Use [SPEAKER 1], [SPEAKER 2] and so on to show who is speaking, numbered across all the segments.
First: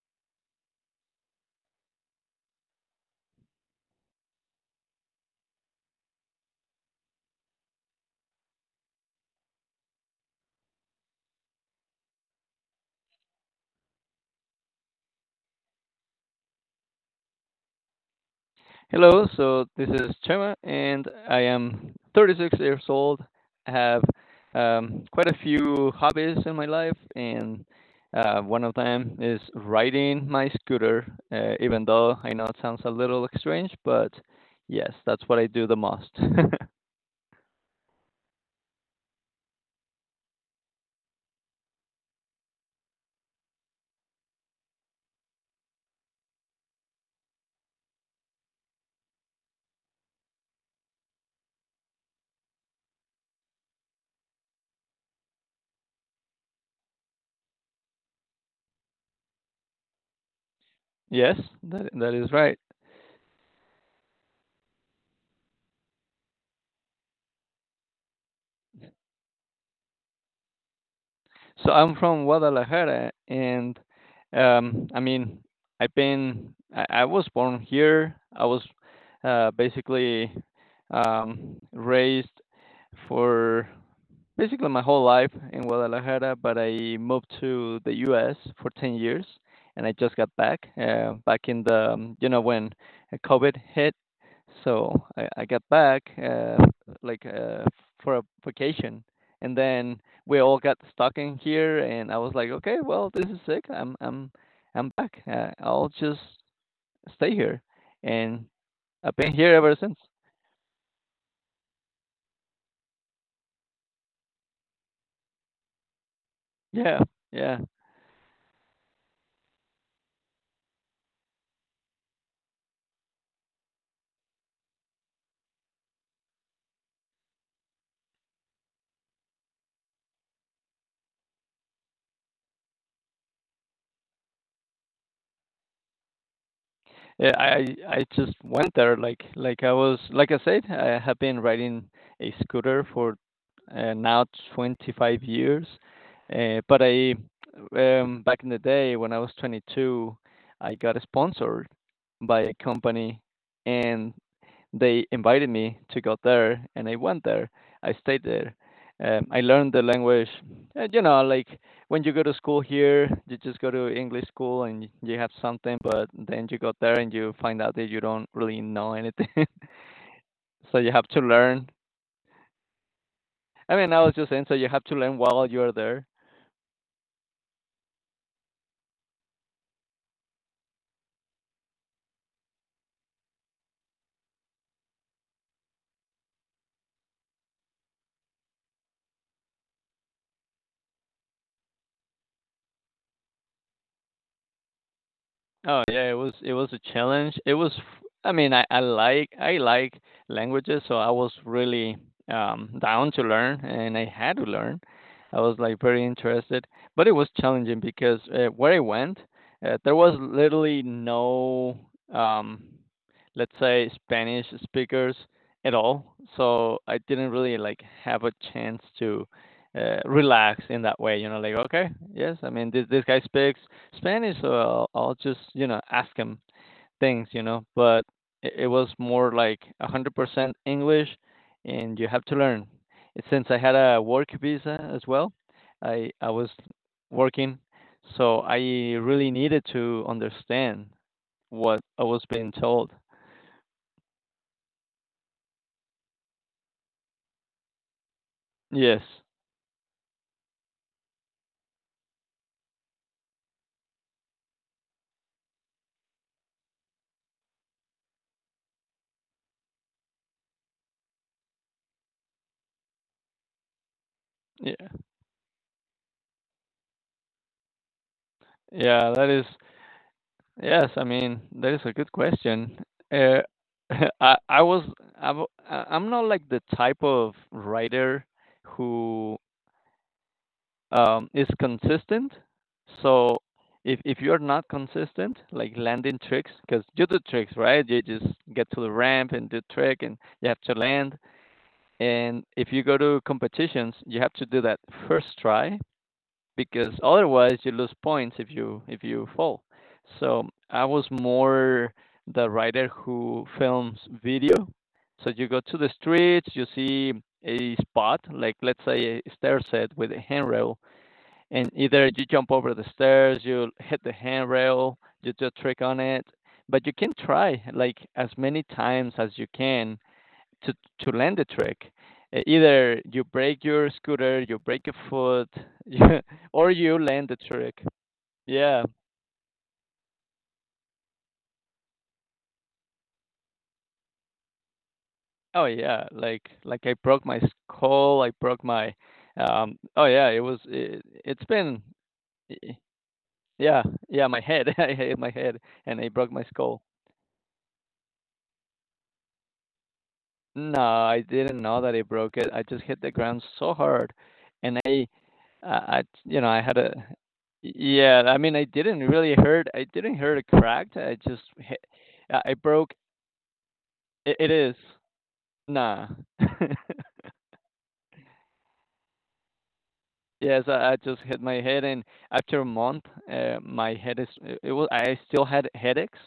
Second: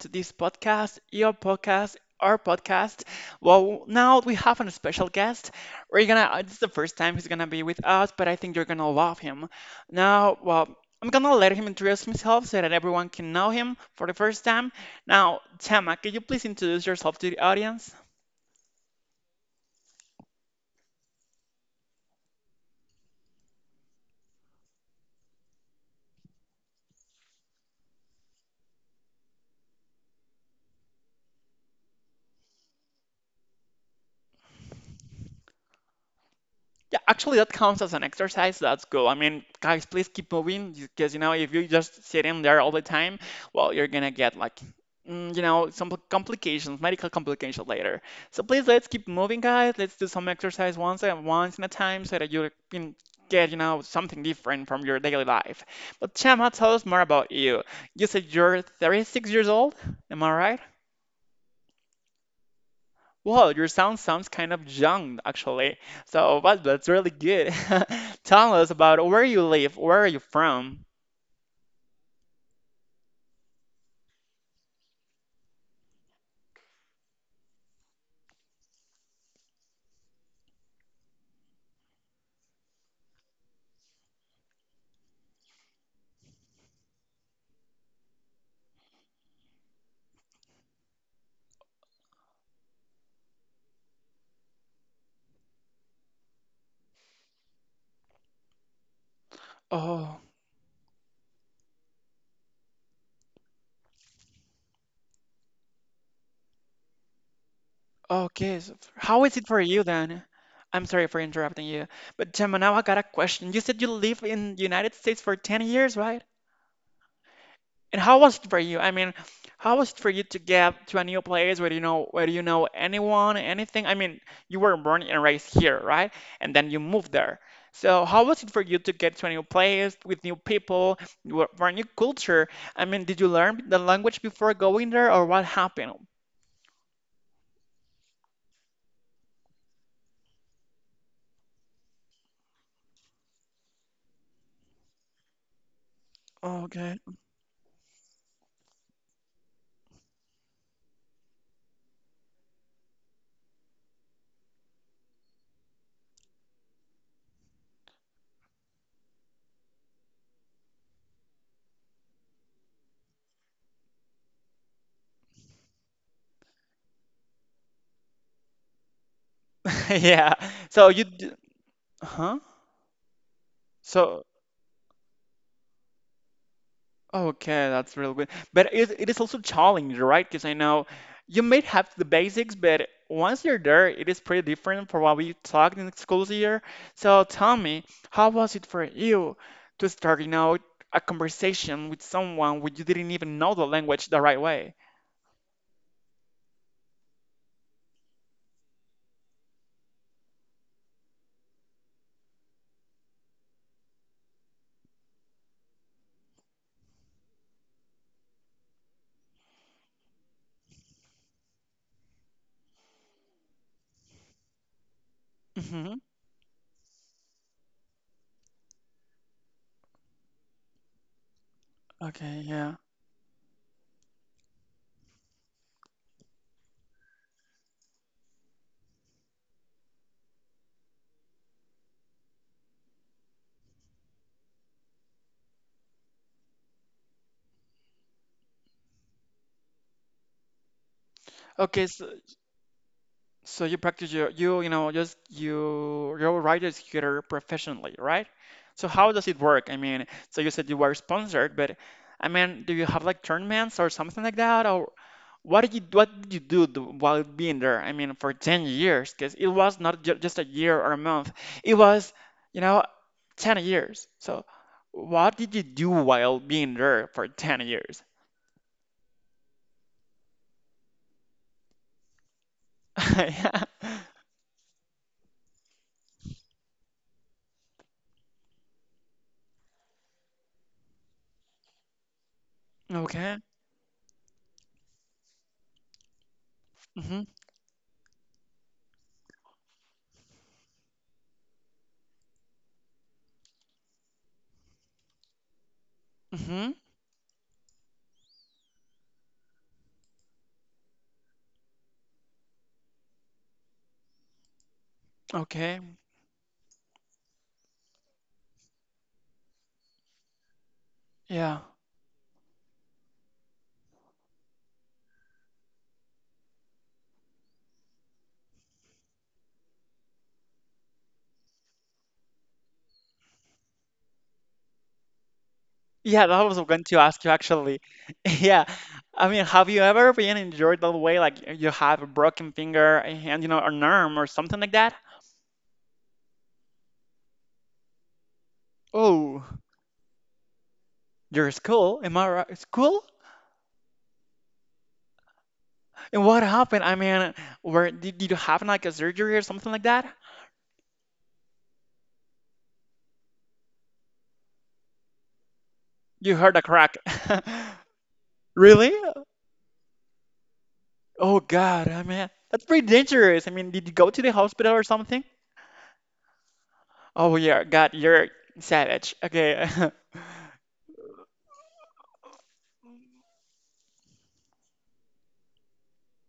[SPEAKER 1] to this podcast, your podcast, our podcast. Well, now we have a special guest. This is the first time he's gonna be with us, but I think you're gonna love him. Now, well, I'm gonna let him introduce himself so that everyone can know him for the first time. Now, Tama, can you please introduce yourself to the audience?
[SPEAKER 2] Hello, so this is Chema, and I am 36 years old. I have quite a few hobbies in my life, and one of them is riding my scooter, even though I know it sounds a little strange, but yes, that's what I do the most.
[SPEAKER 1] Yeah, actually, that counts as an exercise. That's cool. I mean, guys, please keep moving because you know if you just sitting there all the time, well, you're gonna get like, some complications, medical complications later. So please let's keep moving, guys. Let's do some exercise once and once in a time so that you can get something different from your daily life. But Chema, tell us more about you. You said you're 36 years old. Am I right?
[SPEAKER 2] Yes, that is right.
[SPEAKER 1] Wow, your sound sounds kind of young, actually. So, but that's really good. Tell us about where you live. Where are you from?
[SPEAKER 2] So I'm from Guadalajara, and I mean, I was born here. I was basically raised for basically my whole life in Guadalajara, but I moved to the U.S. for 10 years, and I just got back back in the you know when COVID hit. So I got back like uh, for a vacation, and then
[SPEAKER 1] Oh,
[SPEAKER 2] we all got stuck in here, and I was like, okay, well this is sick. I'm back. I'll just stay here, and
[SPEAKER 1] okay.
[SPEAKER 2] I've
[SPEAKER 1] How
[SPEAKER 2] been
[SPEAKER 1] is it
[SPEAKER 2] here
[SPEAKER 1] for
[SPEAKER 2] ever
[SPEAKER 1] you
[SPEAKER 2] since.
[SPEAKER 1] then? I'm sorry for interrupting you, but Gemma, now I got a question. You said you live in the United States for 10 years, right?
[SPEAKER 2] Yeah, yeah.
[SPEAKER 1] And how was it for you? I mean, how was it for you to get to a new place where where you know anyone, anything? I mean, you were born and raised here, right? And then you moved there. So how was it for you to get to a new place with new people, for a new culture? I mean, did you learn the language before going there, or what happened?
[SPEAKER 2] Yeah, I just went there like I was like I said, I have been riding a scooter for now 25 years. But
[SPEAKER 1] Okay.
[SPEAKER 2] I Back in the day when I was 22, I got sponsored by a company, and they invited me to go there, and I went there. I stayed there. I learned the language. You know, like when you go to school here, you just go to English school and you have something, but then you go there and you find out that you don't really know anything.
[SPEAKER 1] Yeah.
[SPEAKER 2] So
[SPEAKER 1] So
[SPEAKER 2] you
[SPEAKER 1] you,
[SPEAKER 2] have to
[SPEAKER 1] d-
[SPEAKER 2] learn.
[SPEAKER 1] huh?
[SPEAKER 2] I mean, I was
[SPEAKER 1] So
[SPEAKER 2] just saying, so you have to learn while you're there.
[SPEAKER 1] okay, that's really good. But it is also challenging, right? Because I know you may have the basics, but once you're there, it is pretty different from what we talked in the school year. So tell me, how was it for you to start, you know, a conversation with someone when you didn't even know the language the right way?
[SPEAKER 2] Oh yeah, it was a challenge. It was I mean, I like languages, so I was really down to learn, and I had to learn. I was like very interested, but it was challenging because where I went, there was literally no, um, let's say, Spanish speakers at
[SPEAKER 1] Hmm.
[SPEAKER 2] all. So I didn't really like have a chance to relax in that way. You know, like okay, yes,
[SPEAKER 1] Okay,
[SPEAKER 2] I mean
[SPEAKER 1] yeah.
[SPEAKER 2] this guy speaks Spanish, so I'll just, you know, ask him things, you know, but it was more like 100% English, and you have to learn. And since I had a work visa as well, I was working, so I really needed to understand what
[SPEAKER 1] Okay,
[SPEAKER 2] I
[SPEAKER 1] so
[SPEAKER 2] was being told.
[SPEAKER 1] so you practice your you you know just you your writer's computer professionally, right? So
[SPEAKER 2] Yes.
[SPEAKER 1] how does it work? I mean, so you said you were sponsored, but I mean, do you have like tournaments or something like that, or what did you do while being there? I mean, for 10 years, because it was not ju just a year or a month, it was you know 10 years. So
[SPEAKER 2] Yeah.
[SPEAKER 1] what did you do while being there for 10 years?
[SPEAKER 2] Yeah, that is Yes, I mean, that is a good question. Uh, I was I w- I- I'm not like the type of writer who is consistent.
[SPEAKER 1] Yeah.
[SPEAKER 2] So
[SPEAKER 1] Okay.
[SPEAKER 2] if you're not consistent, like landing tricks, because you do
[SPEAKER 1] Mm-hmm.
[SPEAKER 2] tricks, right? You just get to the ramp and do trick, and you have to land. And if you go to competitions, you have to do that first try
[SPEAKER 1] Mm-hmm.
[SPEAKER 2] because otherwise you lose points if you fall. So I was more the writer who films video. So you go to
[SPEAKER 1] Okay.
[SPEAKER 2] the streets, you see a spot like let's say a stair set with a handrail,
[SPEAKER 1] Yeah.
[SPEAKER 2] and either you jump over the stairs, you hit the handrail, you do a trick on it, but you can try like as many times as you can to to land the trick. Either you break your scooter, you break your foot,
[SPEAKER 1] Yeah, that was
[SPEAKER 2] or
[SPEAKER 1] going
[SPEAKER 2] you
[SPEAKER 1] to ask
[SPEAKER 2] land
[SPEAKER 1] you
[SPEAKER 2] the
[SPEAKER 1] actually.
[SPEAKER 2] trick.
[SPEAKER 1] Yeah,
[SPEAKER 2] Yeah.
[SPEAKER 1] I mean, have you ever been injured that way? Like you have a broken finger and an arm or something like that?
[SPEAKER 2] Oh yeah. Like I broke my skull. I broke my.
[SPEAKER 1] Oh,
[SPEAKER 2] Oh yeah. It was. It, it's
[SPEAKER 1] your
[SPEAKER 2] been.
[SPEAKER 1] school? Am I right? School?
[SPEAKER 2] Yeah. Yeah. My head. I hit my head, and I
[SPEAKER 1] And
[SPEAKER 2] broke
[SPEAKER 1] what
[SPEAKER 2] my skull.
[SPEAKER 1] happened? I mean, did you have like a surgery or something like that?
[SPEAKER 2] No, I didn't know that it broke it. I just hit the ground so hard, and
[SPEAKER 1] You
[SPEAKER 2] you know,
[SPEAKER 1] heard
[SPEAKER 2] I
[SPEAKER 1] a
[SPEAKER 2] had a,
[SPEAKER 1] crack.
[SPEAKER 2] yeah. I mean, I
[SPEAKER 1] Really?
[SPEAKER 2] didn't really hurt. I didn't hurt it cracked. I
[SPEAKER 1] Oh
[SPEAKER 2] just hit.
[SPEAKER 1] God, I mean,
[SPEAKER 2] I
[SPEAKER 1] that's pretty
[SPEAKER 2] broke.
[SPEAKER 1] dangerous. I mean, did you go to the
[SPEAKER 2] It
[SPEAKER 1] hospital
[SPEAKER 2] is.
[SPEAKER 1] or something?
[SPEAKER 2] Nah.
[SPEAKER 1] Oh yeah, God, you're savage. Okay.
[SPEAKER 2] Yes, I just hit my head, and after a month, my head is it, it was I still had headaches,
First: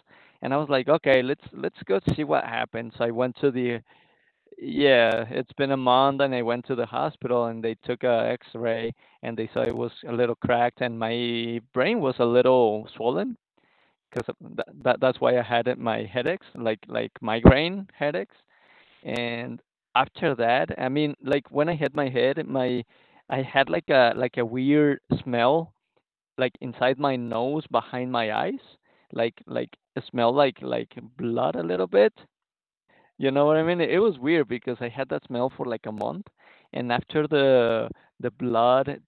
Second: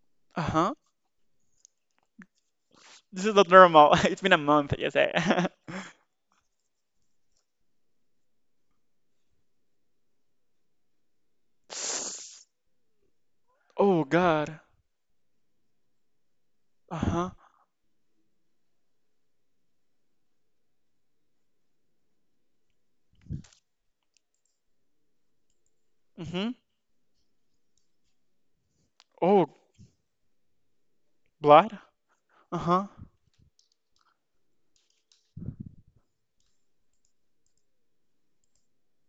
[SPEAKER 2] and I was
[SPEAKER 1] Uh-huh.
[SPEAKER 2] like, okay, let's go see what happened. So I
[SPEAKER 1] This is
[SPEAKER 2] went
[SPEAKER 1] not
[SPEAKER 2] to the—
[SPEAKER 1] normal. It's been a month, you say.
[SPEAKER 2] Yeah, it's been a month and I went to the hospital and they took a X-ray and they saw it was a little cracked and my brain was a little swollen
[SPEAKER 1] Oh
[SPEAKER 2] because
[SPEAKER 1] God.
[SPEAKER 2] that's why I had it, my headaches, like
[SPEAKER 1] Uh-huh.
[SPEAKER 2] migraine headaches. And after that, I mean, like when I hit my head, my— I had like a weird smell
[SPEAKER 1] Mm-hmm.
[SPEAKER 2] like inside my nose behind my eyes,
[SPEAKER 1] Oh,
[SPEAKER 2] like it smelled like blood a
[SPEAKER 1] blood.
[SPEAKER 2] little bit,
[SPEAKER 1] Uh-huh.
[SPEAKER 2] you know what I mean? It was weird because I had that smell for like a month, and after the blood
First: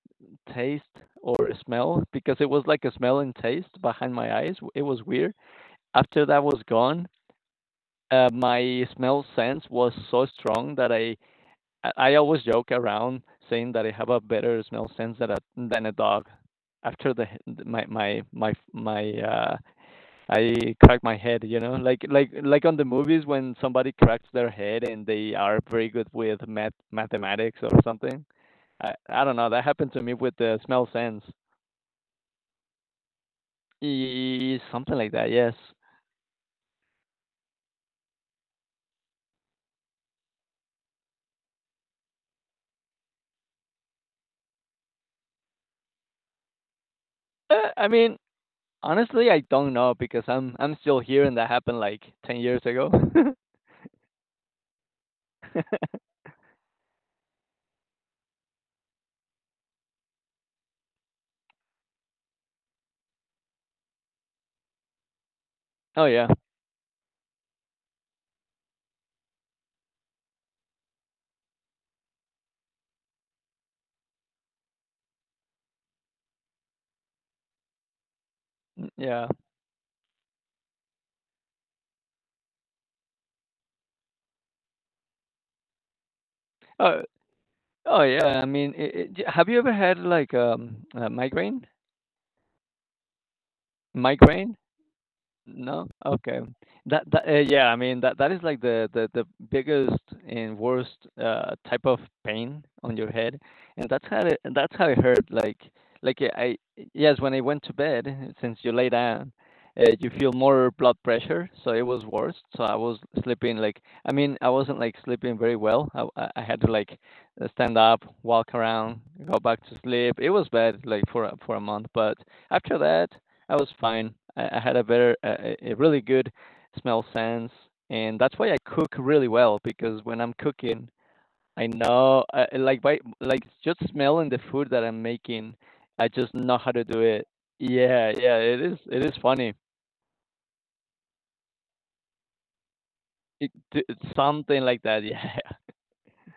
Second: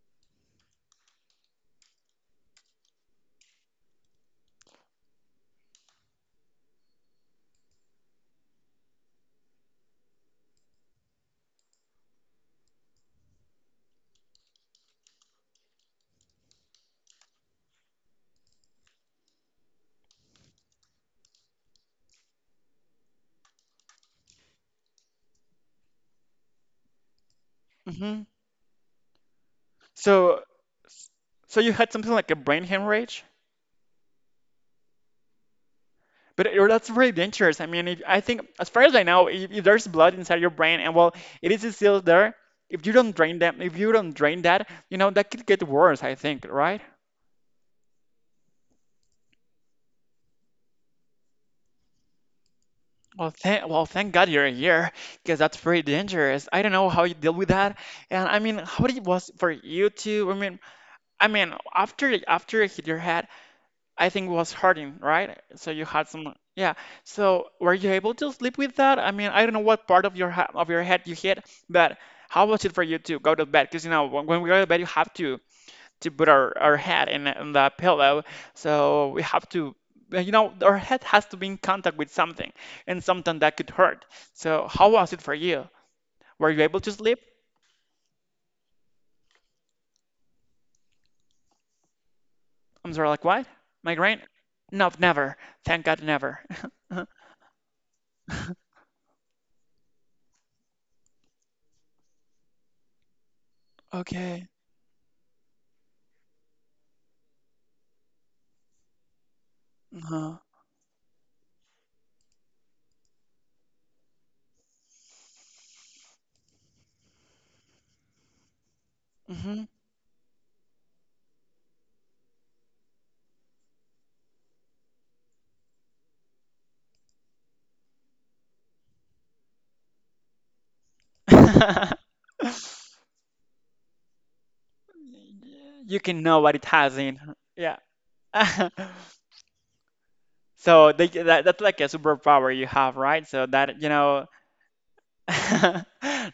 [SPEAKER 2] taste or smell, because it was like a smell and taste behind my eyes, it was weird. After that was gone, my smell sense was so strong that I always joke around saying that I have a better smell sense than a dog. After the my my my my I crack my head, you know, like on the movies when somebody cracks their head and they are very good with mathematics or
[SPEAKER 1] Mm-hmm.
[SPEAKER 2] something. I don't know. That happened to me with
[SPEAKER 1] So,
[SPEAKER 2] the smell sense.
[SPEAKER 1] so you had something like a brain hemorrhage?
[SPEAKER 2] Something like that. Yes.
[SPEAKER 1] But that's really dangerous. I mean, if, I think, as far as I know, if there's blood inside your brain, and well, it is still there. If you don't drain them, if you don't drain that, you know, that could get worse. I think, right?
[SPEAKER 2] I mean, honestly, I don't know because I'm still here and that happened like 10 years ago.
[SPEAKER 1] Thank God you're here, because that's pretty dangerous. I don't know how you deal with that, and I mean, how it was for you to. I mean, after it hit your head, I think it was hurting, right? So you
[SPEAKER 2] Oh
[SPEAKER 1] had
[SPEAKER 2] yeah.
[SPEAKER 1] some, yeah. So were you able to sleep with that? I mean, I don't know what part of your ha of your head you hit, but how was it for you to go to bed? Because you know, when we go to bed, you have to put our head in the pillow,
[SPEAKER 2] Mm,
[SPEAKER 1] so we
[SPEAKER 2] yeah.
[SPEAKER 1] have to, you know, our head has to be in contact with something, and something that could hurt. So how was it for you? Were you able to
[SPEAKER 2] Oh
[SPEAKER 1] sleep?
[SPEAKER 2] oh yeah. I mean, have you ever had like a migraine?
[SPEAKER 1] I'm sorry, like what? Migraine?
[SPEAKER 2] Migraine?
[SPEAKER 1] No, never. Thank
[SPEAKER 2] No?
[SPEAKER 1] God,
[SPEAKER 2] Okay.
[SPEAKER 1] never.
[SPEAKER 2] That that yeah, I mean that is like the biggest and worst type of pain on your head. And that's how it
[SPEAKER 1] Okay.
[SPEAKER 2] that's how it hurt like I yes, when I went to bed since you lay down, you feel
[SPEAKER 1] Uh-huh.
[SPEAKER 2] more blood pressure, so it was worse. So I was sleeping like— I mean, I wasn't like sleeping very well. I had to like stand up, walk around, go back
[SPEAKER 1] Hmm.
[SPEAKER 2] to sleep. It was bad like for for a month, but after that I was fine. I had a better, a really good smell sense, and that's why I cook really well because when I'm cooking, I like by like just smelling the food that I'm making,
[SPEAKER 1] You
[SPEAKER 2] I
[SPEAKER 1] can
[SPEAKER 2] just
[SPEAKER 1] know
[SPEAKER 2] know
[SPEAKER 1] what it
[SPEAKER 2] how to
[SPEAKER 1] has
[SPEAKER 2] do
[SPEAKER 1] in.
[SPEAKER 2] it.
[SPEAKER 1] Her. Yeah.
[SPEAKER 2] Yeah, yeah, it is. It is funny.
[SPEAKER 1] So they, that, that's like a superpower you have, right? So
[SPEAKER 2] It, it-
[SPEAKER 1] that, you know,
[SPEAKER 2] Something like that. Yeah.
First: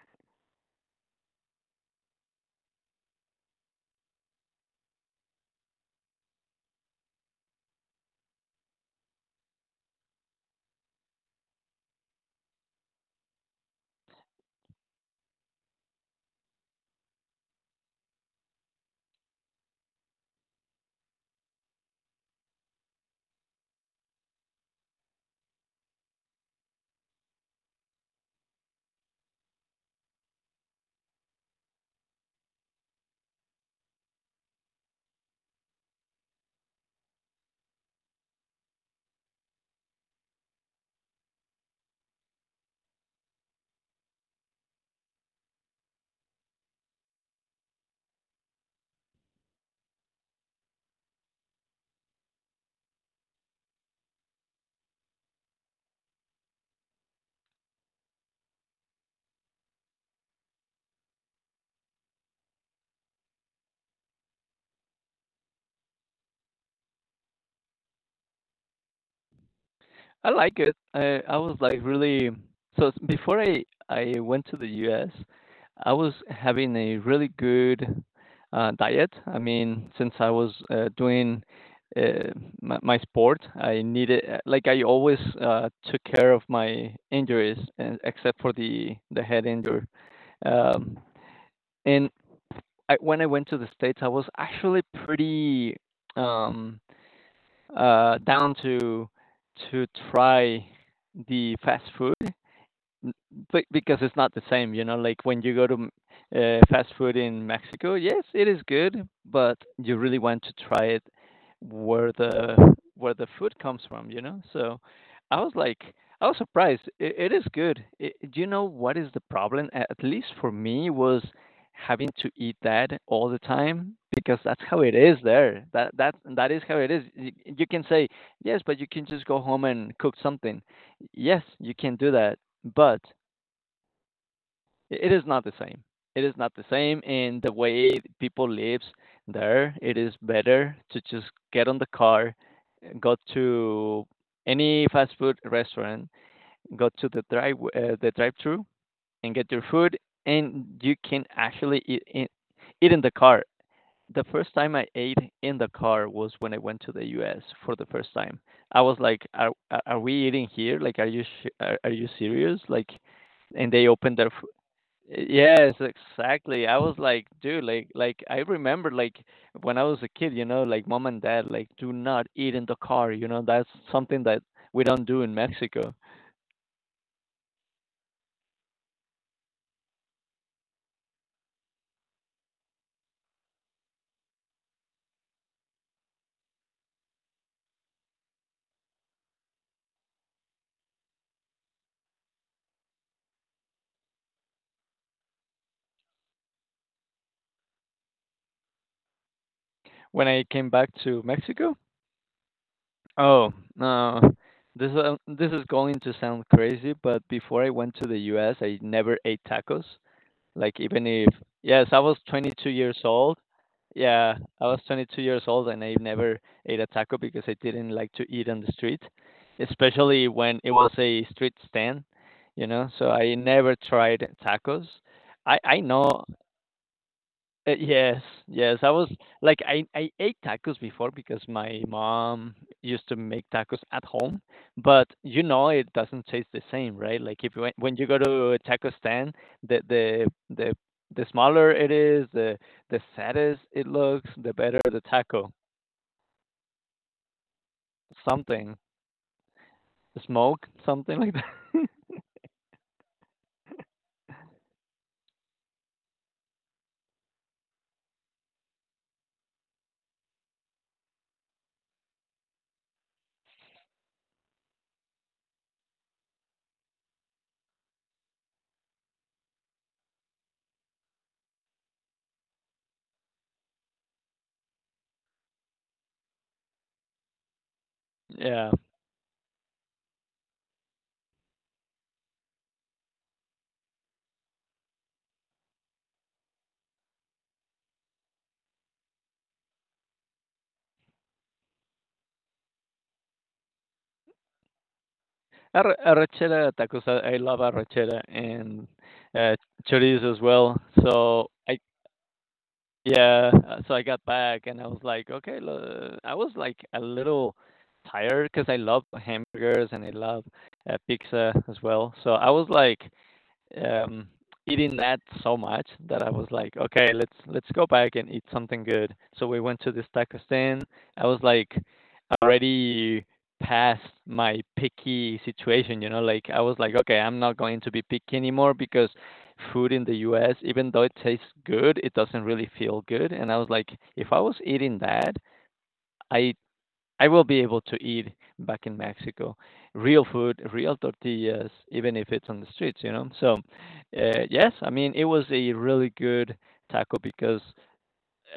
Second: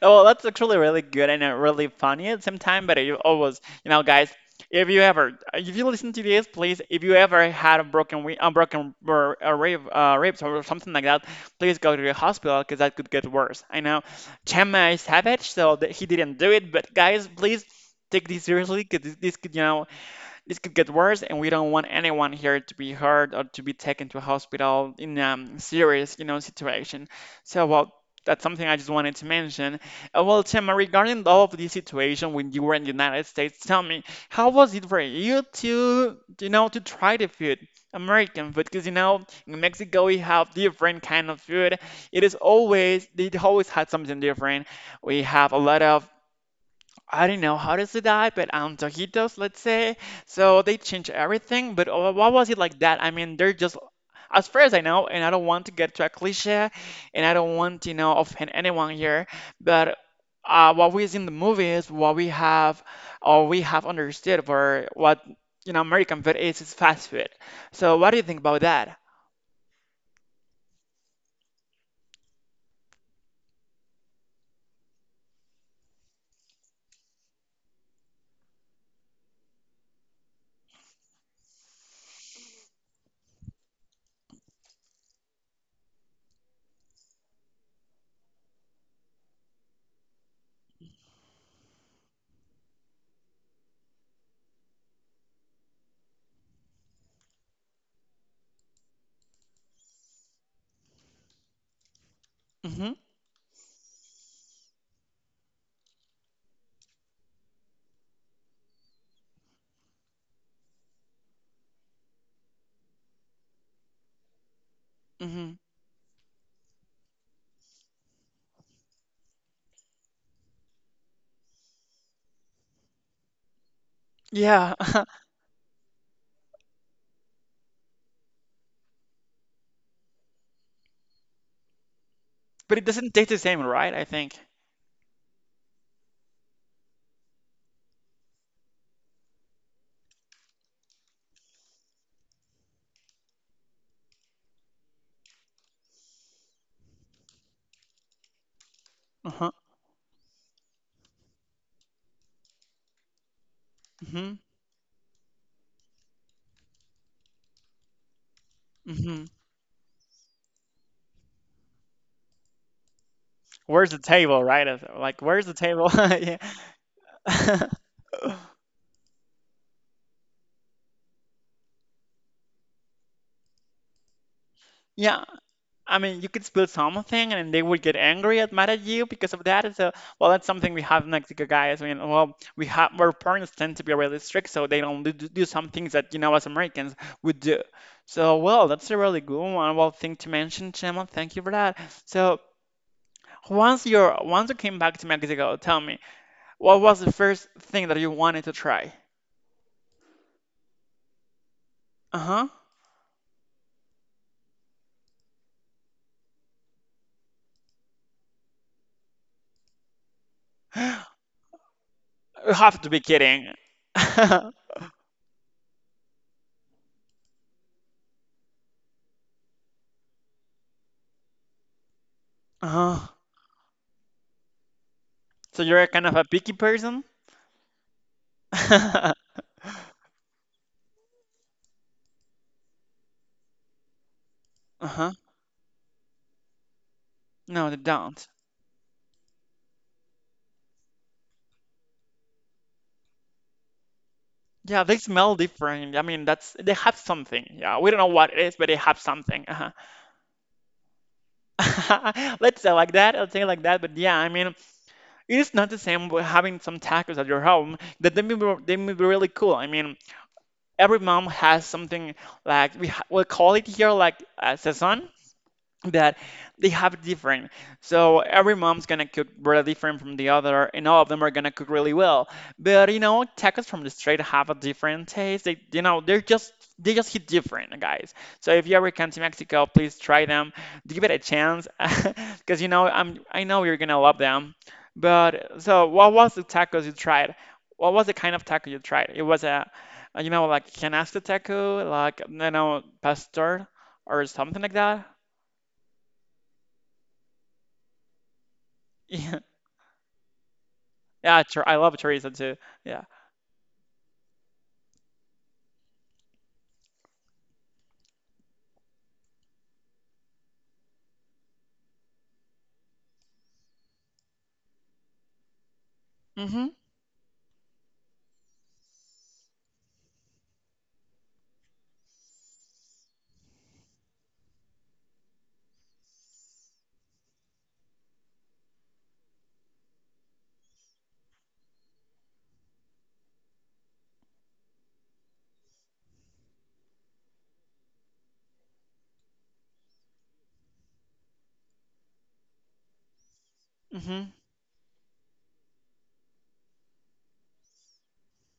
[SPEAKER 1] oh, that's actually really good and really funny at the same time. But you always, you know, guys, if you ever, if you listen to this, please, if you ever had a broken, a rib, ribs or something like that, please go to the hospital because that could get worse. I know Chema is savage, so that he didn't do it. But guys, please take this seriously because this could, you know, this could get worse, and we don't want anyone here to be hurt or to be taken to a hospital in a serious, you know, situation. So, well, that's something I just wanted to mention. Well, Tim, regarding all of this situation when you were in the United States, tell me, how was it for you to, you know, to try the food? American food, because you know in Mexico we have different kind of food. It is always they always had something different. We have a lot of I don't know how does it die, but taquitos, let's say. So they change everything, but why was it like that? I mean, they're just, as far as I know, and I don't want to get to a cliche, and I don't want to, you know, offend anyone here, but what we see in the movies, what we have, or we have understood for what, you know, American food is fast food. So what do you think about that?
[SPEAKER 2] I like it. I was like really so before I went to the US, I was having a really good diet. I mean, since I was doing uh, my sport, I needed like I always took care of my injuries, and except for the head injury. Um, and I, when I went to the states, I was actually pretty— Um, down to to try the fast food.
[SPEAKER 1] Mm-hmm,
[SPEAKER 2] N- Be because it's not the same, you know, like when you go to fast food in Mexico, yes, it is good, but you really want to try it where the where the food comes from, you know? So I was
[SPEAKER 1] mm-hmm.
[SPEAKER 2] like, I was surprised. It is good. I— do you know what is the problem? A- At least for me, was having to eat that all the time because that's
[SPEAKER 1] Yeah,
[SPEAKER 2] how it is there. That is how it is. You can say yes, but you can just go home and cook something. Yes, you can do that,
[SPEAKER 1] but it
[SPEAKER 2] but
[SPEAKER 1] doesn't taste the same, right? I think.
[SPEAKER 2] it is not the same. It is not the same in the way people lives there. It is better to just get on the car, go to any fast food restaurant, go to the drive the drive-through and
[SPEAKER 1] Uh-huh.
[SPEAKER 2] get your food, and you can actually eat in the car. The
[SPEAKER 1] Mm-hmm.
[SPEAKER 2] first time I ate in the car was when I went to the US for the first time. I was like,
[SPEAKER 1] Mm-hmm.
[SPEAKER 2] "Are we eating here? Like, are you serious?" Like, and they
[SPEAKER 1] Where's the
[SPEAKER 2] opened their
[SPEAKER 1] table,
[SPEAKER 2] fr
[SPEAKER 1] right? It's like, where's the
[SPEAKER 2] Yes,
[SPEAKER 1] table?
[SPEAKER 2] exactly. I was like, "Dude, like
[SPEAKER 1] Yeah.
[SPEAKER 2] I remember like when I was a kid, you know, like mom and dad like do not eat in the car, you know, that's something that we don't do
[SPEAKER 1] Yeah.
[SPEAKER 2] in Mexico."
[SPEAKER 1] I mean, you could spill something and they would get angry at mad at you because of that. So, well, that's something we have in Mexico, guys. I mean, well, we have our parents tend to be really strict, so they don't do, do some things that, you know, as Americans would do. So, well, that's a really good one. Well, thing to mention, Chema. Thank you for that. So, once you came back to Mexico, tell me, what was the first thing that you wanted to try?
[SPEAKER 2] When I came back to Mexico—
[SPEAKER 1] Uh-huh.
[SPEAKER 2] Oh, no. This is going to sound crazy, but before I went to the US, I never ate tacos. Like even if— yes, I was
[SPEAKER 1] You
[SPEAKER 2] 22
[SPEAKER 1] have to
[SPEAKER 2] years
[SPEAKER 1] be
[SPEAKER 2] old.
[SPEAKER 1] kidding.
[SPEAKER 2] Yeah, I was 22 years old and I never ate a taco because I didn't like to eat on the street, especially when it was a street stand, you know.
[SPEAKER 1] Uh-huh.
[SPEAKER 2] So I never tried tacos.
[SPEAKER 1] So
[SPEAKER 2] I
[SPEAKER 1] you're kind of
[SPEAKER 2] know
[SPEAKER 1] a picky person?
[SPEAKER 2] yes, yes. I was
[SPEAKER 1] Uh-huh.
[SPEAKER 2] like I ate tacos before because my mom used to make tacos at home, but you know it doesn't taste the same, right? Like if you,
[SPEAKER 1] No, they
[SPEAKER 2] when you go
[SPEAKER 1] don't.
[SPEAKER 2] to a taco stand, the the the the smaller it is, the saddest it looks, the better
[SPEAKER 1] Yeah, they
[SPEAKER 2] the
[SPEAKER 1] smell
[SPEAKER 2] taco.
[SPEAKER 1] different. I mean, that's they have something. Yeah, we don't know what it is, but they
[SPEAKER 2] Something
[SPEAKER 1] have something. Uh-huh.
[SPEAKER 2] smoke, something like that.
[SPEAKER 1] Let's say like that. Let's say like that. But yeah, I mean, it is not the same with having some tacos at your home. That they may be really cool. I mean, every mom has something like we call it here like sazon. That they have different. So every mom's gonna cook really different from the other, and all of them are gonna cook really well. But you know, tacos from the street have a different taste. You know, they're just they just hit different, guys. So if
[SPEAKER 2] Yeah.
[SPEAKER 1] you ever come to Mexico, please try them. Give it a chance, because I know you're gonna love them. But so what was the tacos you tried? What was the kind of taco you tried? It was a, you know, like canasta taco, like you know, pastor or something like that.
[SPEAKER 2] Arrachera tacos. I love arrachera and uh, chorizo as well.
[SPEAKER 1] Yeah,
[SPEAKER 2] So
[SPEAKER 1] I
[SPEAKER 2] I
[SPEAKER 1] love tourism too. Yeah.
[SPEAKER 2] Yeah, so I got back and I was like, okay, lo I was like a little tired because I love hamburgers and I love pizza as well. So I was like, um, eating that so much that I was
[SPEAKER 1] Mhm.
[SPEAKER 2] like, okay, let's go back and eat something good. So we went to this taco stand. I was like already past my picky situation, you know, like I was like, okay, I'm not going to be picky anymore because food in the US, even though it tastes good, it doesn't really feel good. And I was like, if I was eating that, I I will be able to eat back in Mexico real food, real tortillas, even if it's on the streets, you know? So,
[SPEAKER 1] Mhm.
[SPEAKER 2] yes, I mean, it was a really good taco because,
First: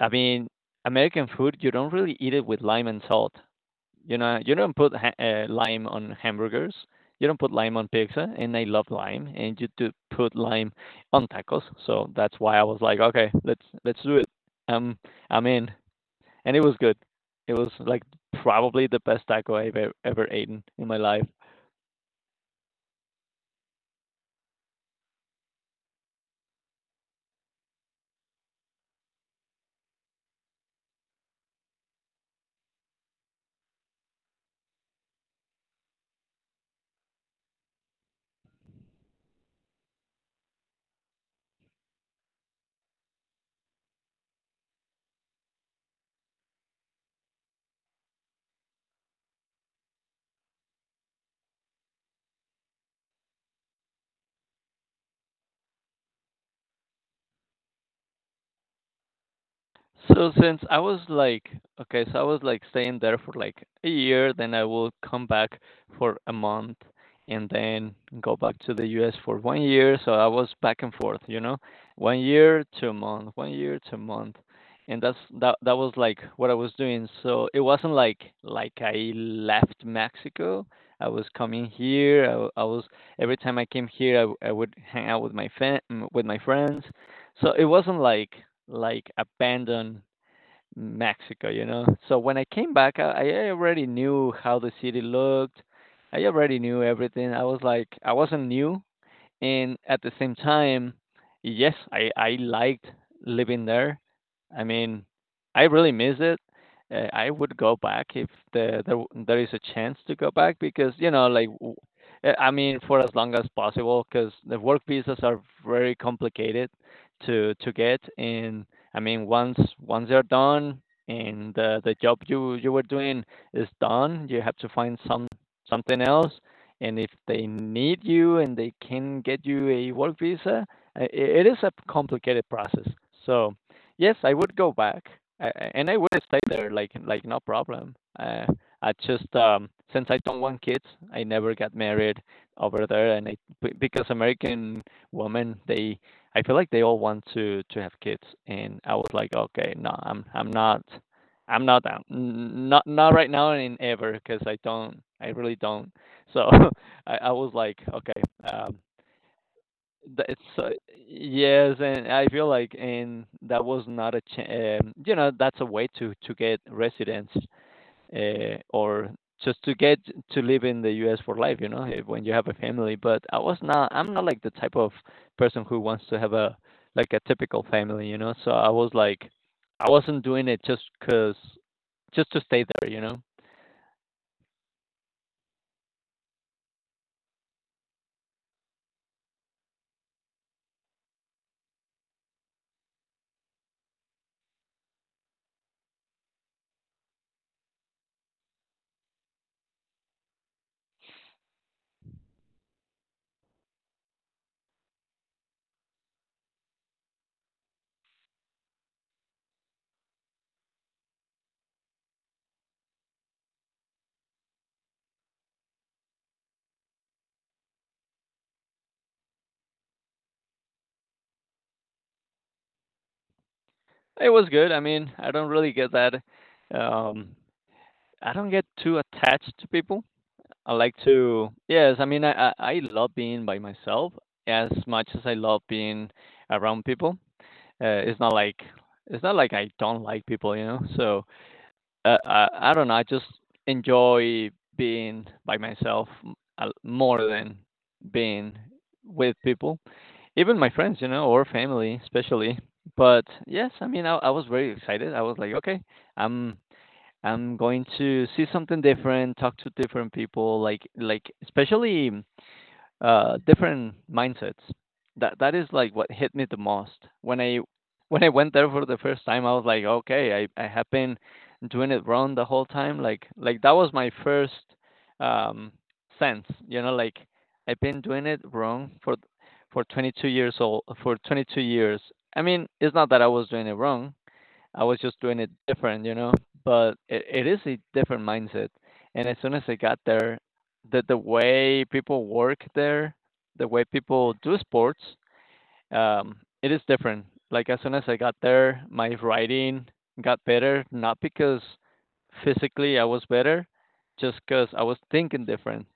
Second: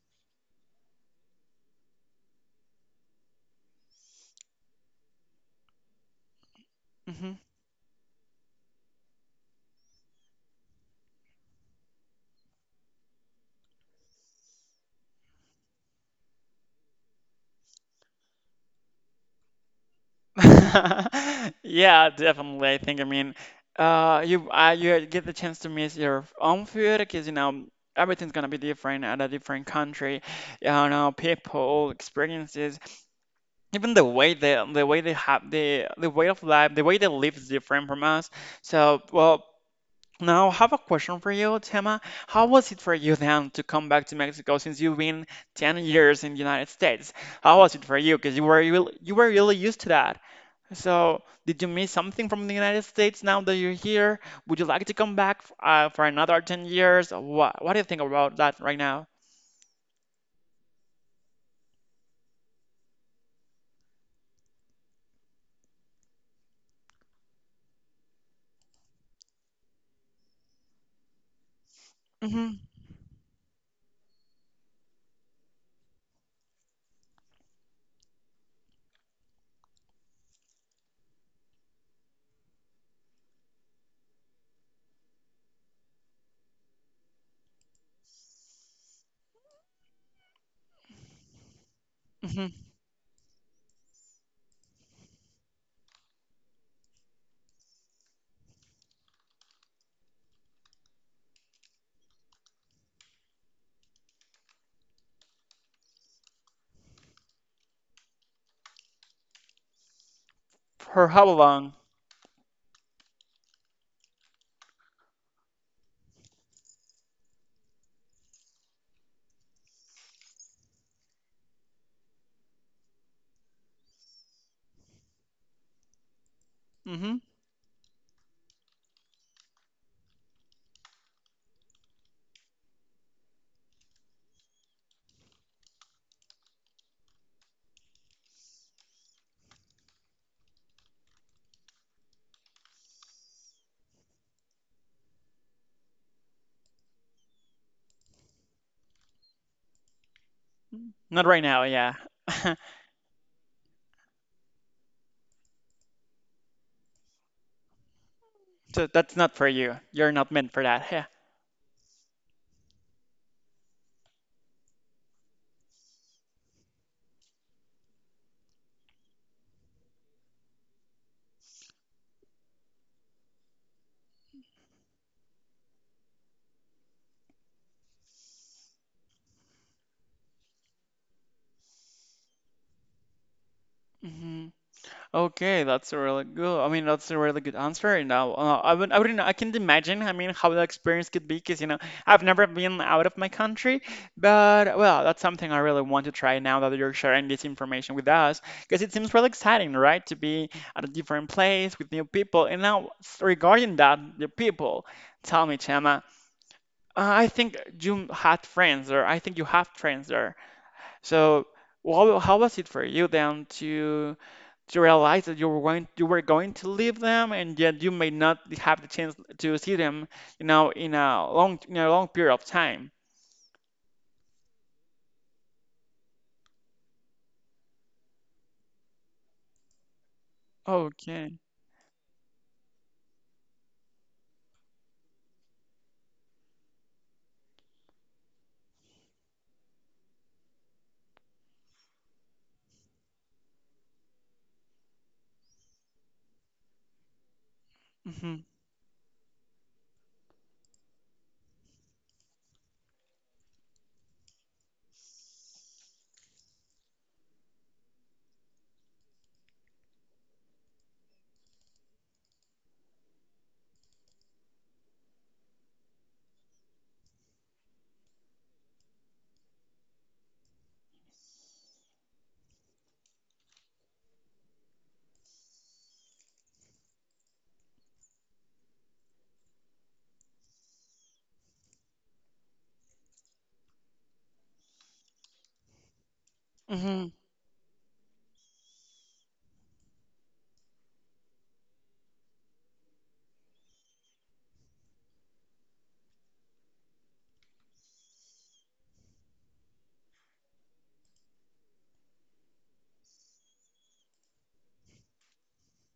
[SPEAKER 2] I mean, American food, you don't really eat it with lime and salt. You know, you don't put lime on hamburgers. You
[SPEAKER 1] Mhm.
[SPEAKER 2] don't put lime on pizza, and I love lime, and you do put lime on tacos. So that's why I was like, okay, let's do it. Um, I'm in and it was good. It was like probably the best taco ever eaten in my life.
[SPEAKER 1] Yeah, definitely. I think. I mean, you get the chance to miss your own food because you know everything's gonna be different at a different country. You know, people, experiences, even the way they have the way of life, the way they live is different from us. So, well, now, I have a question for you, Tema. How was it for you then to come back to Mexico since you've been 10 years in the United States? How was it for you? Because you were really used to that. So, did you miss something from the United States now that you're here? Would you like to come back for another 10 years? What do you think about that right now?
[SPEAKER 2] So since I was like, okay, so I was like staying there for like a year, then I will come back for a month and then go back to the US for 1 year. So I was back and forth, you know, one
[SPEAKER 1] Hmm.
[SPEAKER 2] year to a month, 1 year to a month. And that was like what I was doing. So it wasn't like I left Mexico. I was coming here. I, w- I was every time I came here, I would hang out with my fan with my friends. So it wasn't like abandoned Mexico, you know. So when I
[SPEAKER 1] Hmm.
[SPEAKER 2] came back, I already knew how the city looked. I already knew everything. I was like, I wasn't new, and at the same time, yes, I liked living there. I mean, I really miss it. I would go back if there is a chance to go back because you
[SPEAKER 1] For
[SPEAKER 2] know
[SPEAKER 1] how
[SPEAKER 2] like
[SPEAKER 1] long?
[SPEAKER 2] I mean for as long as possible because the work visas are very complicated to get, and I mean once they're done and the job you were doing is done, you have to find something else, and if
[SPEAKER 1] Hmm.
[SPEAKER 2] they need you and they can get you a work visa, uh, it is a complicated process. So yes, I would go back, and I would stay there, like no problem. I just since I don't want kids, I never got married over there, and because American women, they I feel like they all want to have kids, and I was like, okay, no,
[SPEAKER 1] Not right
[SPEAKER 2] I'm
[SPEAKER 1] now,
[SPEAKER 2] not
[SPEAKER 1] yeah.
[SPEAKER 2] down, Not not right now and ever, because I really don't, so I was like, okay, um,
[SPEAKER 1] So that's not for you. You're not meant
[SPEAKER 2] it's
[SPEAKER 1] for that. Yeah.
[SPEAKER 2] yes, and I feel like and that was not a you know that's a way to get residence or just to get to live in the U.S. for life, you know, eh, when you have a family. But I'm not like the type of person who wants to have a like a typical family, you know. So I was like, I wasn't doing it just to stay there, you know.
[SPEAKER 1] Mhm. Okay, that's a really good. I mean, that's a really good answer. And now, I would, I wouldn't, I can't imagine. I mean, how the experience could be, because you know, I've never been out of my country, but well, that's something I really want to try now that you're sharing this information with us, because it seems really exciting, right? To be at a different place with new people. And now, regarding that, the people, tell me, Chema, I think you had friends there. I think you have friends there. So, what, how was it for you then to? To realize that you were going to leave them, and yet you may not have the chance to see them, you know, in a long period of time.
[SPEAKER 2] It was good. I mean, I don't really get that. Um, I don't get too attached to people. I like
[SPEAKER 1] Okay.
[SPEAKER 2] to, yes, I mean, I love being by myself as much as I love being around people. Uh, it's not like it's not like I don't like people, you know. So I don't know. I just enjoy being by myself more than
[SPEAKER 1] Hmm.
[SPEAKER 2] being with people, even my friends, you know, or family, especially. But yes, I mean, I was very excited. I was like, okay, I'm I'm going to see something different, talk to different people, like especially different mindsets. That is like what hit me the most. When I went there for the first time, I was like, okay, I have been doing it wrong the whole time. Like that was my first um sense, you know, like I've been doing it wrong for 22 years old for 22 years. I mean, it's not that I was doing it wrong. I was just doing it different, you know. But
[SPEAKER 1] Hmm.
[SPEAKER 2] it is a different mindset. And as soon as I got there, the way people work there, the way people do sports, um, it is different. Like as soon as I got there, my writing got better, not because physically I was better, just because I was thinking different.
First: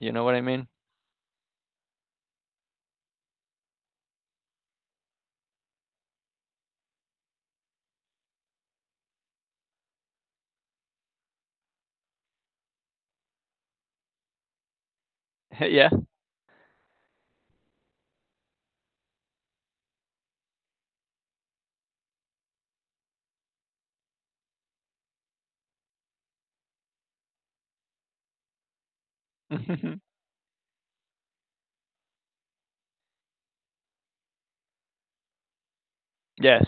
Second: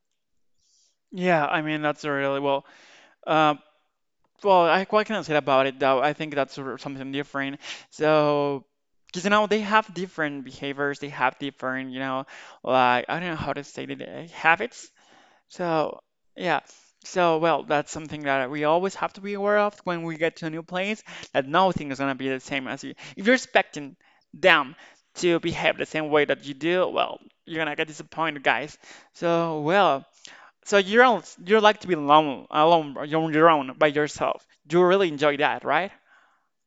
[SPEAKER 2] You know what I mean?
[SPEAKER 1] Yeah, I mean, that's a really well, uh, well, I, what can I say about it? Though I think that's sort of something different. So, because you know, they have different behaviors, they have different, you know, like I don't know how to say it, habits.
[SPEAKER 2] Yeah.
[SPEAKER 1] So, yeah. So, well, that's something that we always have to be aware of when we get to a new place, that nothing is going to be the same as you. If you're expecting them to behave the same way that you do, well, you're going to get disappointed, guys. So, well, so you are not, you like to be alone, alone, on your own, by yourself. You really enjoy that, right?
[SPEAKER 2] Yes.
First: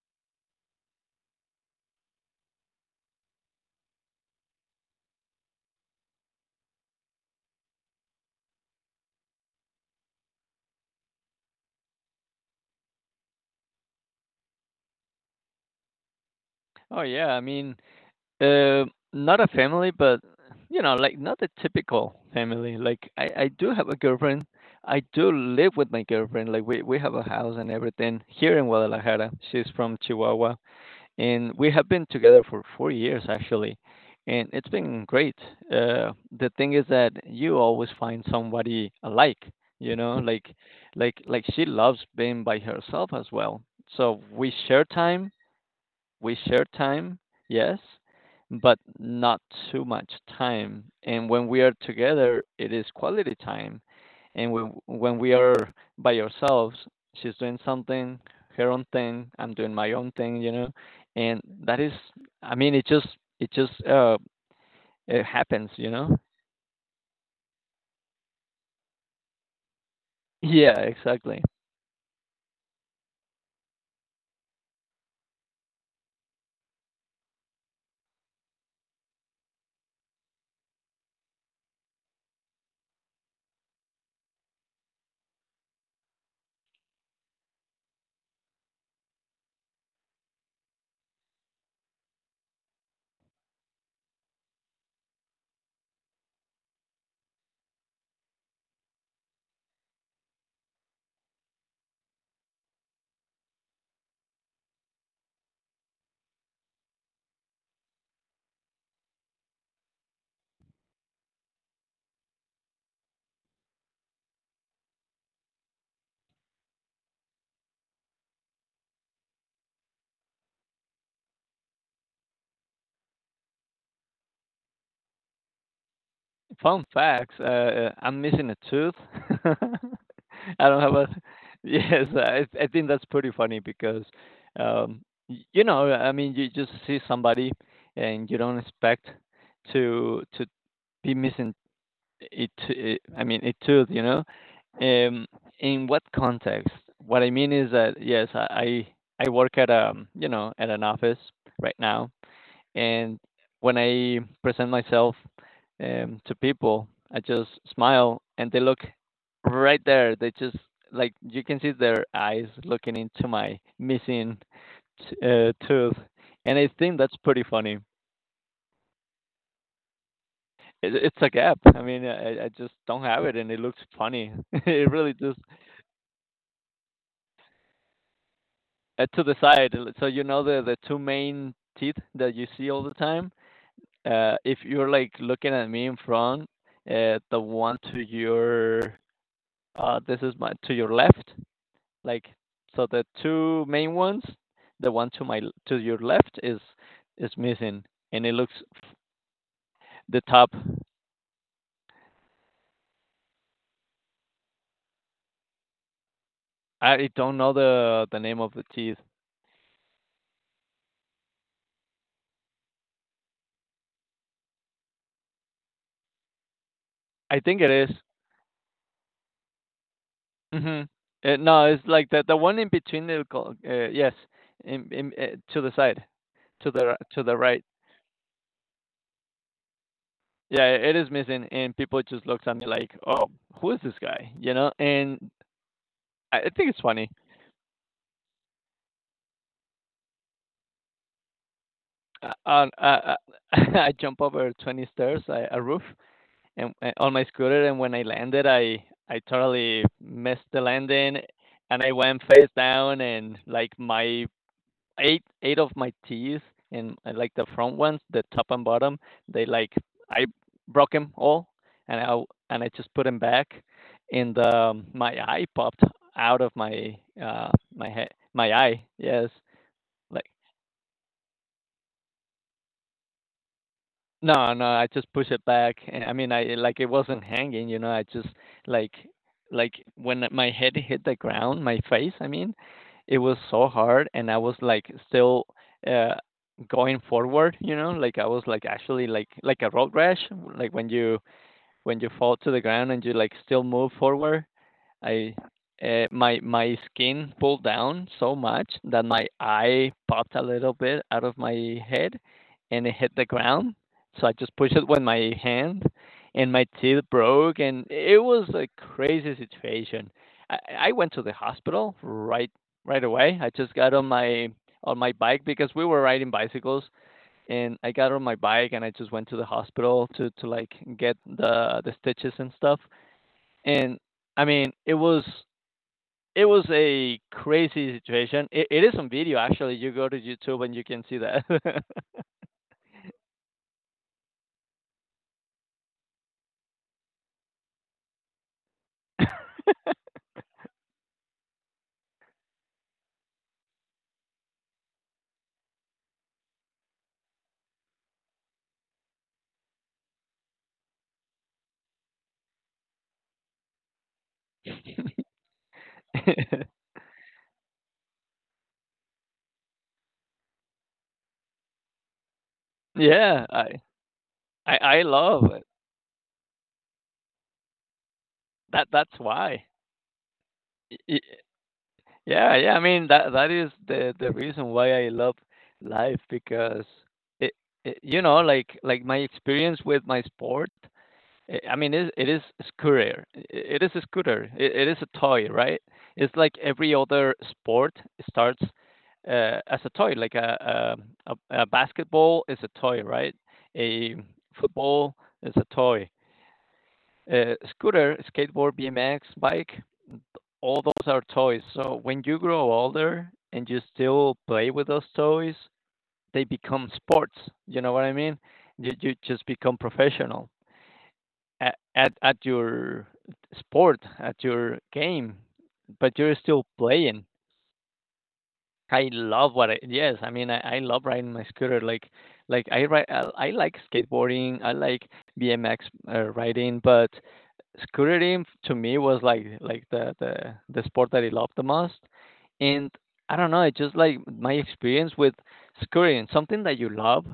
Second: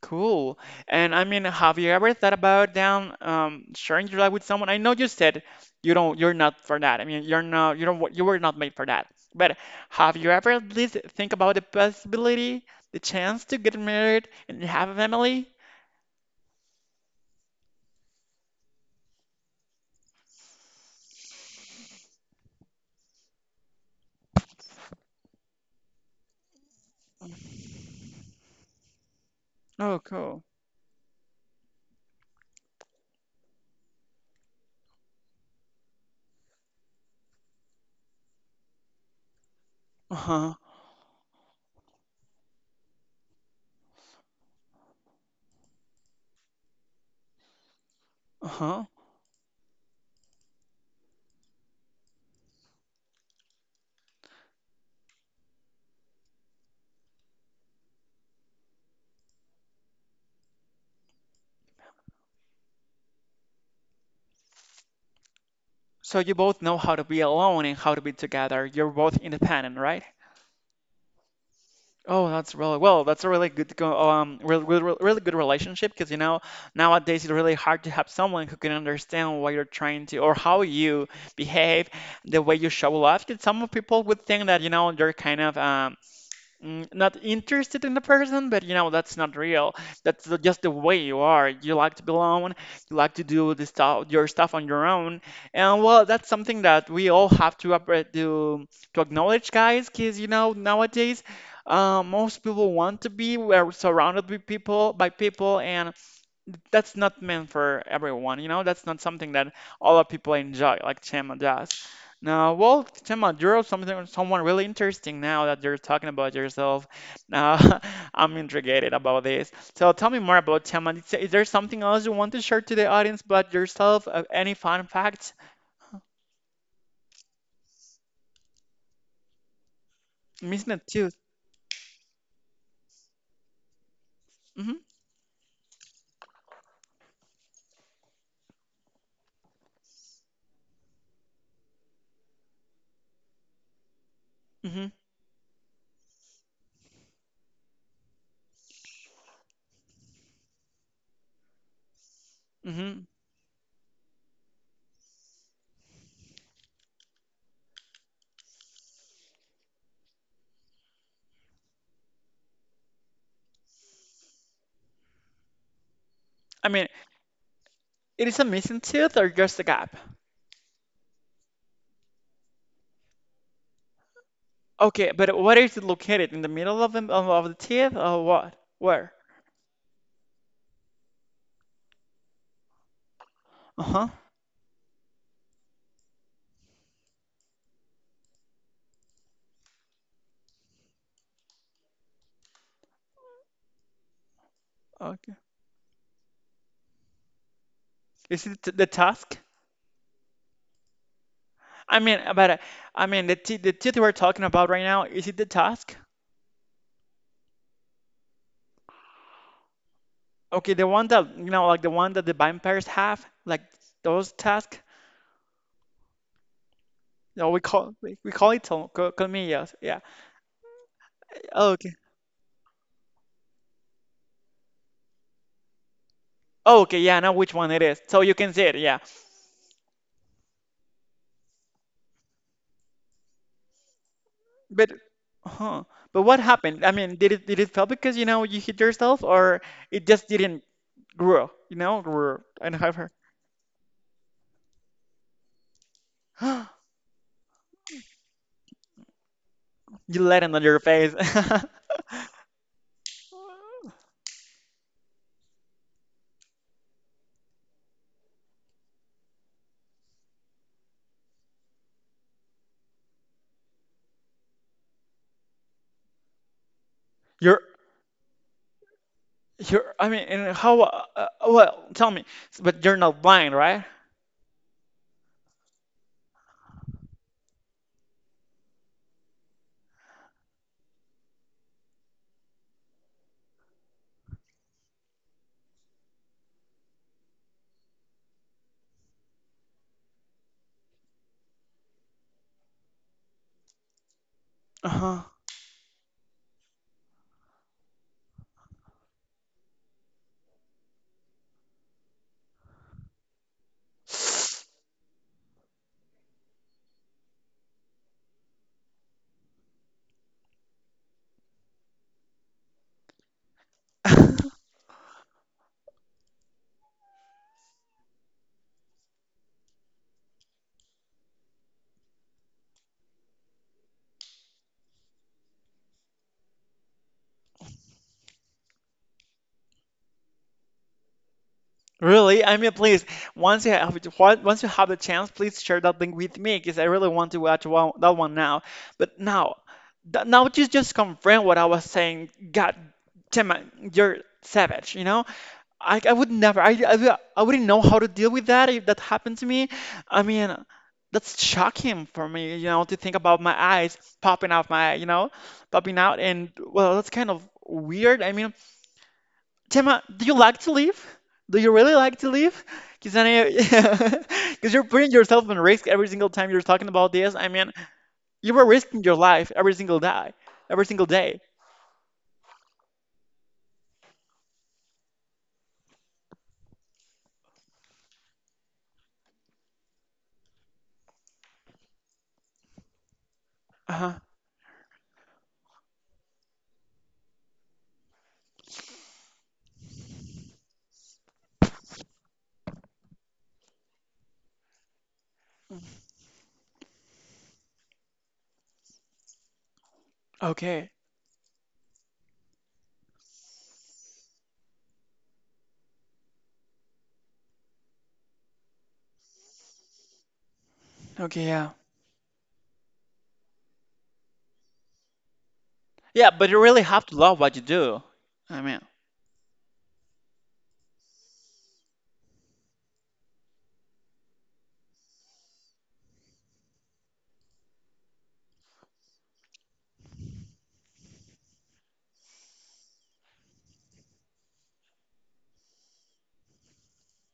[SPEAKER 1] Cool. And I mean, have you ever thought about down sharing your life with someone? I know you said you don't, you're not for that. I mean, you're not, you don't, you were not made for that. But have you ever at least think about the possibility, the chance to get married and have a family?
[SPEAKER 2] Oh yeah. I mean, uh, not a family, but you know, like not a typical family. Like I do have a girlfriend. I do live with my girlfriend. Like we have a house and everything here in Guadalajara. She's
[SPEAKER 1] Oh,
[SPEAKER 2] from
[SPEAKER 1] cool.
[SPEAKER 2] Chihuahua, and we have been together for 4 years actually, and it's been great. Uh, the thing is that you always find somebody alike. You know, like
[SPEAKER 1] Uh-huh.
[SPEAKER 2] like she loves being by herself as well. So we share time, yes, but
[SPEAKER 1] Uh-huh.
[SPEAKER 2] not too much time. And when we are together, it is quality time. And when we are by ourselves, she's doing something, her own thing, I'm doing my own thing, you know. And that is, I mean, it just it happens, you know.
[SPEAKER 1] So you both know how to be alone and how to be together. You're both independent, right?
[SPEAKER 2] Yeah, exactly.
[SPEAKER 1] Oh, that's really well. That's a really good, really, really, really good relationship, because you know nowadays it's really hard to have someone who can understand what you're trying to, or how you behave, the way you show love. Because some people would think that, you know, you're kind of mm, not interested in the person, but you know, that's not real. That's the- just the way you are. You like to be alone, you like to do this stuff, your stuff on your own. And well, that's something that we all have to to acknowledge, guys, because you know, nowadays, most people want to be, we're surrounded by people, and that's not meant for everyone, you know? That's not something that all of people enjoy, like Chema does. Now, well, Chema, you're something, someone really interesting, now that you're talking about yourself. Uh, I'm intrigued about this. So tell me more about Chema. Is there something else you want to share to the audience about yourself? Any fun facts?
[SPEAKER 2] Fun facts. I'm missing a tooth. I
[SPEAKER 1] Missing
[SPEAKER 2] don't have a
[SPEAKER 1] tooth.
[SPEAKER 2] yes, I think that's pretty funny because,
[SPEAKER 1] Mm-hmm,
[SPEAKER 2] um, you know, I mean, you just see somebody and you don't expect to be missing it. I mean, it too, you know.
[SPEAKER 1] mm-hmm,
[SPEAKER 2] Um, in what context? What I mean is that yes, I work at you know at an office right now,
[SPEAKER 1] mm-hmm.
[SPEAKER 2] and when I present myself to people, I just smile and they look right there. They just like you can see their eyes looking into my missing tooth, and
[SPEAKER 1] I
[SPEAKER 2] I
[SPEAKER 1] mean,
[SPEAKER 2] think that's pretty funny.
[SPEAKER 1] it is a missing tooth or just a gap?
[SPEAKER 2] It's a gap. I mean, I just don't have it, and it looks funny. it
[SPEAKER 1] Okay,
[SPEAKER 2] really
[SPEAKER 1] but
[SPEAKER 2] just
[SPEAKER 1] where is it located? In the middle of of the teeth, or what? Where?
[SPEAKER 2] to the side. So you know the two main teeth that you see all the time.
[SPEAKER 1] Uh-huh.
[SPEAKER 2] If you're like looking at me in front, the one to your uh, this is my to your left. Like so, the two main ones, the one to
[SPEAKER 1] Okay.
[SPEAKER 2] my to your left is missing, and it
[SPEAKER 1] Is
[SPEAKER 2] looks
[SPEAKER 1] it the task?
[SPEAKER 2] the top.
[SPEAKER 1] I mean, but I mean the teeth we're talking about right now, is it the task?
[SPEAKER 2] I don't know the name of the teeth.
[SPEAKER 1] Okay, the one that you know, like the one that the vampires have, like those tasks.
[SPEAKER 2] I
[SPEAKER 1] No, we
[SPEAKER 2] think it is.
[SPEAKER 1] call, we call it tel-, co-, colmillas. Yeah.
[SPEAKER 2] Mhm. No, it's
[SPEAKER 1] Okay.
[SPEAKER 2] like the one in between the yes, to the side,
[SPEAKER 1] Okay. Yeah. I
[SPEAKER 2] to
[SPEAKER 1] know
[SPEAKER 2] the
[SPEAKER 1] which
[SPEAKER 2] right.
[SPEAKER 1] one it is. So you can see it. Yeah.
[SPEAKER 2] Yeah, it is missing, and people just looked at me like, "Oh, who is this guy?" You know,
[SPEAKER 1] But,
[SPEAKER 2] and
[SPEAKER 1] huh? But what
[SPEAKER 2] I think it's
[SPEAKER 1] happened? I
[SPEAKER 2] funny.
[SPEAKER 1] mean, did it, did it fail because you know you hit yourself, or it just didn't grow? You know, grow
[SPEAKER 2] On
[SPEAKER 1] and have her.
[SPEAKER 2] I jump over 20 stairs, a roof, and on my scooter. And when I landed, I totally
[SPEAKER 1] You let
[SPEAKER 2] missed
[SPEAKER 1] it
[SPEAKER 2] the
[SPEAKER 1] on your face.
[SPEAKER 2] landing, and I went face down, and like my eight of my teeth, and like the front ones, the top and bottom, they like I broke them all, and I and I just put them back, and my eye popped out of my uh
[SPEAKER 1] Your.
[SPEAKER 2] my head my eye. Yes,
[SPEAKER 1] You're, I mean,
[SPEAKER 2] like
[SPEAKER 1] and how, well, tell me, but you're not blind, right?
[SPEAKER 2] No, no, I just push it back. And I mean, I like it wasn't hanging, you know. I just like like when my head hit the ground, my face, I mean, it was so hard, and I was like still uh going forward, you know. Like I was like actually like a road rash, like when you fall to the ground and you like still move forward.
[SPEAKER 1] Uh-huh.
[SPEAKER 2] I my skin pulled down so much that my eye popped a little bit out of my head, and it hit the ground. So I just pushed it with my hand, and my teeth broke, and it was a crazy situation. I, I went to the hospital right away. I just got on my bike because we were riding bicycles, and I got on my bike and I just went to the hospital to get the stitches and stuff. And I mean, it was it was a crazy situation. It is on video actually. You go to YouTube and you can see that.
[SPEAKER 1] Really? I mean, please, once you have the chance, please share that link with me, because I really want to watch one, that one now. But now, th now you just confirm what I was saying. God damn it, you're savage, you know? I would never. I wouldn't know how to deal with that if that happened to me. I mean, that's shocking for me, you know, to think about my eyes popping out my, you know, popping out, and well, that's kind of weird. I mean, Tema, do you like to live? Do you really like to live? Because
[SPEAKER 2] Yeah,
[SPEAKER 1] because you're
[SPEAKER 2] I
[SPEAKER 1] putting yourself
[SPEAKER 2] love
[SPEAKER 1] in
[SPEAKER 2] it.
[SPEAKER 1] risk every single time you're talking about this. I mean, you were
[SPEAKER 2] That
[SPEAKER 1] risking your
[SPEAKER 2] that's
[SPEAKER 1] life
[SPEAKER 2] why.
[SPEAKER 1] every single day, every
[SPEAKER 2] Y-
[SPEAKER 1] single
[SPEAKER 2] y-
[SPEAKER 1] day.
[SPEAKER 2] Yeah, yeah. I mean that is the reason why I love life because it, it like my experience with my sport I mean, it is a scooter. It is a
[SPEAKER 1] Uh-huh.
[SPEAKER 2] scooter. It is a toy, right? It's like every other sport starts as a toy, like a basketball is a toy, right? A football is a toy. A scooter, skateboard, BMX, bike, all
[SPEAKER 1] Okay.
[SPEAKER 2] those are toys. So when you grow older and you still play with those toys, they become sports. You know what I mean? You just become professional
[SPEAKER 1] Okay. Yeah.
[SPEAKER 2] at at your sport, at your game, but
[SPEAKER 1] Yeah,
[SPEAKER 2] you're
[SPEAKER 1] but you
[SPEAKER 2] still
[SPEAKER 1] really have to
[SPEAKER 2] playing.
[SPEAKER 1] love what you do. I mean.
[SPEAKER 2] I love what I yes, I mean, I love riding my scooter. Like I ride, I like skateboarding. I like BMX riding, but scootering to me was like the the sport that I love the most. And I don't know, it's just like my experience with scootering, something that you love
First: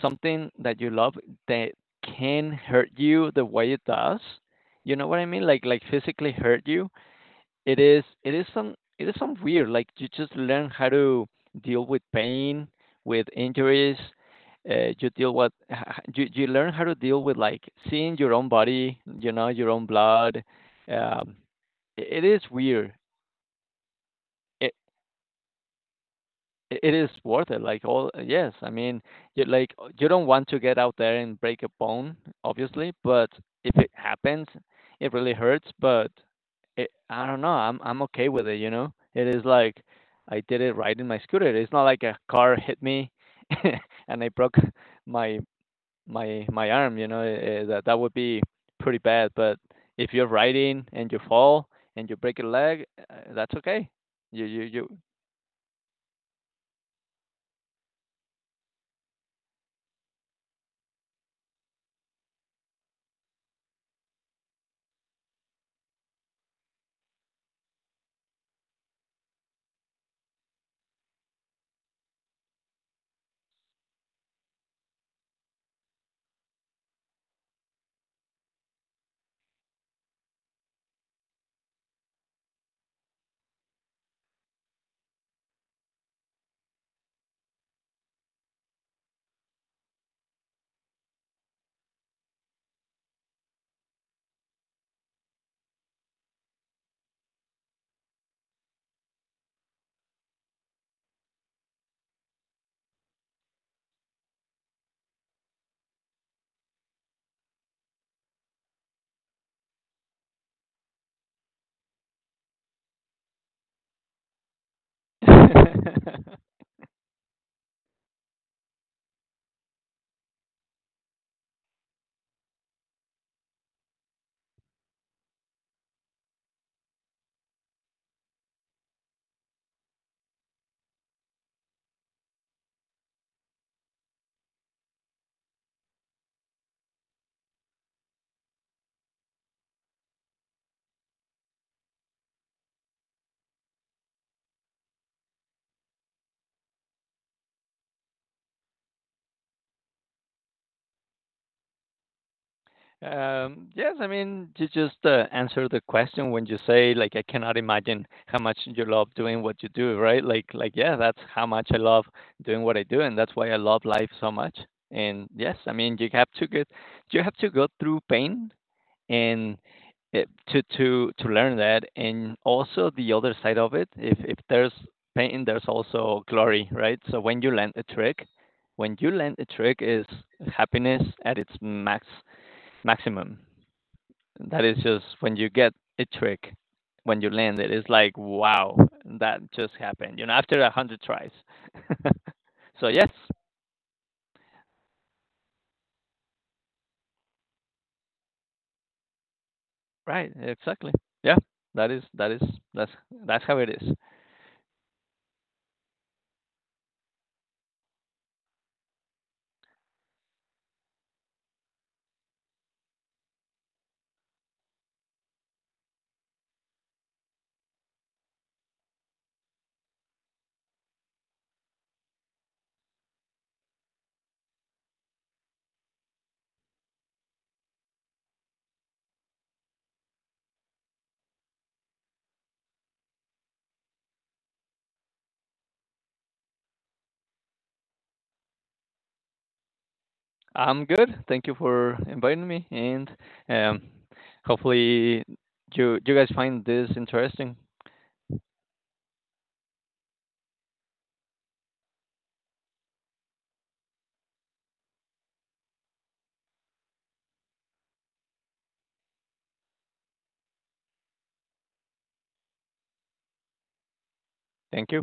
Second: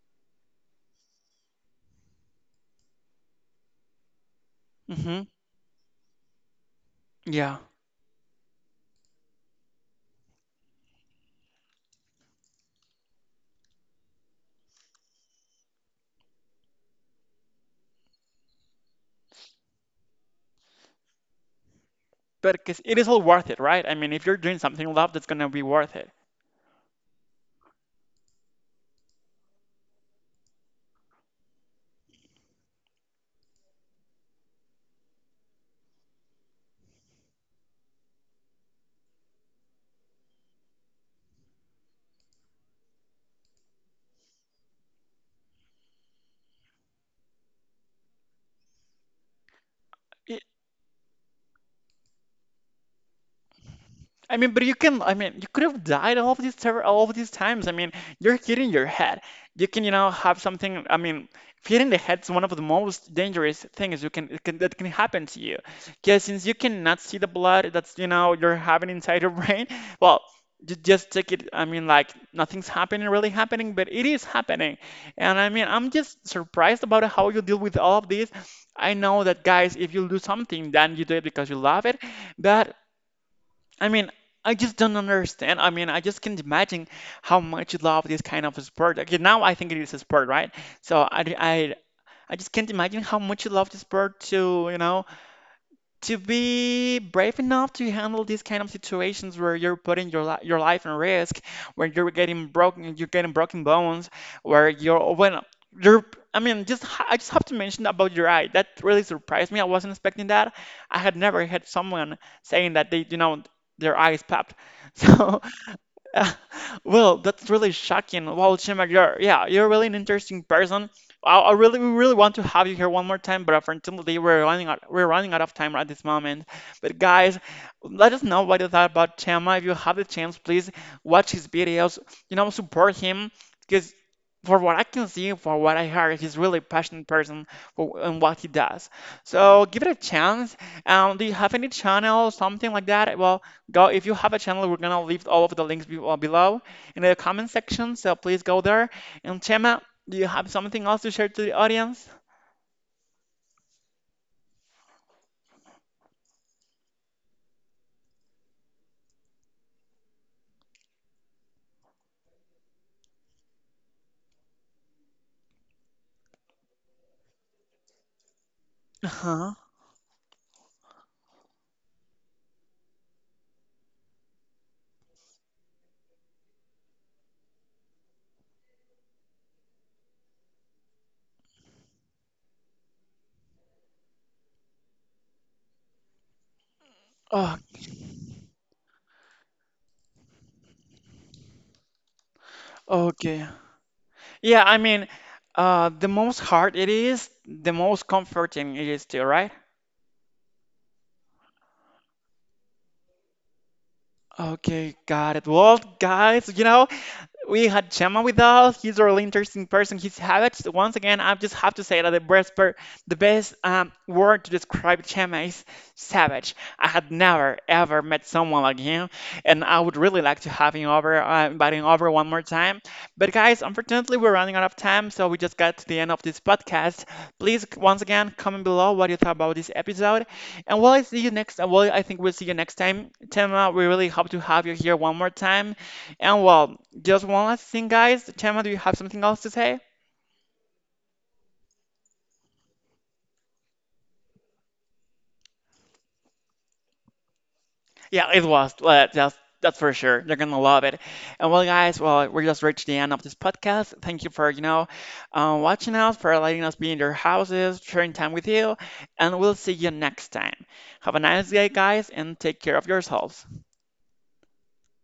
[SPEAKER 2] something that you love that can hurt you the way it does, you know what
[SPEAKER 1] Hmm.
[SPEAKER 2] I mean, like physically hurt you.
[SPEAKER 1] Yeah.
[SPEAKER 2] It is it is some weird, like you just learn how to deal with pain, with injuries, you deal with you learn how to deal with like seeing your own body, you know, your own blood, um, it is
[SPEAKER 1] But 'cause
[SPEAKER 2] weird.
[SPEAKER 1] it is all worth it, right? I mean, if you're doing
[SPEAKER 2] It,
[SPEAKER 1] something you love, that's gonna be worth it.
[SPEAKER 2] it is worth it, like, all yes, I mean, you like, you don't want to get out there and break a bone, obviously, but if it happens, it really hurts, but it I don't know, I'm okay with it, you know? It is like, I did it riding my scooter, it's not like a car hit me and I broke my my my arm, you know? That would be pretty bad, but if you're
[SPEAKER 1] I-
[SPEAKER 2] riding and you fall and you break a leg, that's okay.
[SPEAKER 1] I
[SPEAKER 2] You
[SPEAKER 1] mean,
[SPEAKER 2] you
[SPEAKER 1] but you
[SPEAKER 2] you
[SPEAKER 1] can. I mean, you could have died all of these times. I mean, you're hitting your head. You can, you know, have something. I mean, hitting the head's one of the most dangerous things you can, it can that can happen to you. Because since you cannot see the blood that's, you know, you're having inside your brain, well, you just take it. I mean, like nothing's happening, really happening, but it is happening. And I mean, I'm just surprised about how you deal with all of this. I know that, guys, if you do something, then you do it because you love it. But I mean, I just don't understand. I mean, I just can't imagine how much you love this kind of sport. Okay, now I think it is a sport, right? So I just can't imagine how much you love the sport to, you know, to be brave enough to handle these kind of situations where you're putting your life in risk, where you're getting broken bones, where you're, when you're. I mean, I just have to mention about your eye. That really surprised me. I wasn't expecting that. I had never had someone saying that they, you know, their eye is popped. So well, that's really shocking. Wow, Chema, you're, yeah, you're really an interesting person. I really, we really want to have you here one more time, but unfortunately, we're running out of time at this moment. But guys, let us know what you thought about Chema. If you have the chance, please watch his videos. You know, support him, because for what I can see, for what I heard, he's really passionate person for and what he does. So give it a chance. Do you have any channel, something like that? Well, go if you have a channel, we're gonna leave all of the links below in the comment section, so please go there. And Chema, do you have something else to share to the audience?
[SPEAKER 2] Yes, I mean, you just answer the question when you say, like, I cannot imagine how much you love doing what you do, right? Like, yeah, that's how much I love doing what I do, and that's why I love life so much. And yes, I mean, you have to get, you have to go through pain
[SPEAKER 1] Uh-huh.
[SPEAKER 2] and it, to learn that, and also the other side of it. If there's pain, there's also glory, right? So when you land a trick, when you land a trick, is happiness at its maximum. That is just when you get a trick, when you land
[SPEAKER 1] Oh,
[SPEAKER 2] it, it's like wow, that just happened. You know, after 100 tries. So yes,
[SPEAKER 1] okay. Yeah, I mean, the most hard it is, the most comforting it is too, right?
[SPEAKER 2] right, exactly. Yeah, that is that is that's that's how it is.
[SPEAKER 1] Okay, got it. Well, guys, you know, we had Chema with us. He's a really interesting person. His habits, once again, I just have to say that the best word to describe Chema is savage. I had never ever met someone like him, and I would really like to have him over, invite him over one more time. But guys, unfortunately, we're running out of time, so we just got to the end of this podcast. Please, once again, comment below what you thought about this episode, and well, I see you next. Well, I think we'll see you next time, Chema. We really hope to have you here one more time. And well, just one last thing, guys. Chema, do you have something else to say?
[SPEAKER 2] I'm good. Thank you for inviting me, and um, hopefully you guys find this interesting.
[SPEAKER 1] Yeah, it was. That's for sure. They're gonna love it. And well, guys, well, we just reached the end of this podcast. Thank you for you know, watching us, for letting us be in your houses, sharing time with you, and we'll see you next time. Have a nice day, guys, and take care of yourselves.
[SPEAKER 2] Thank you.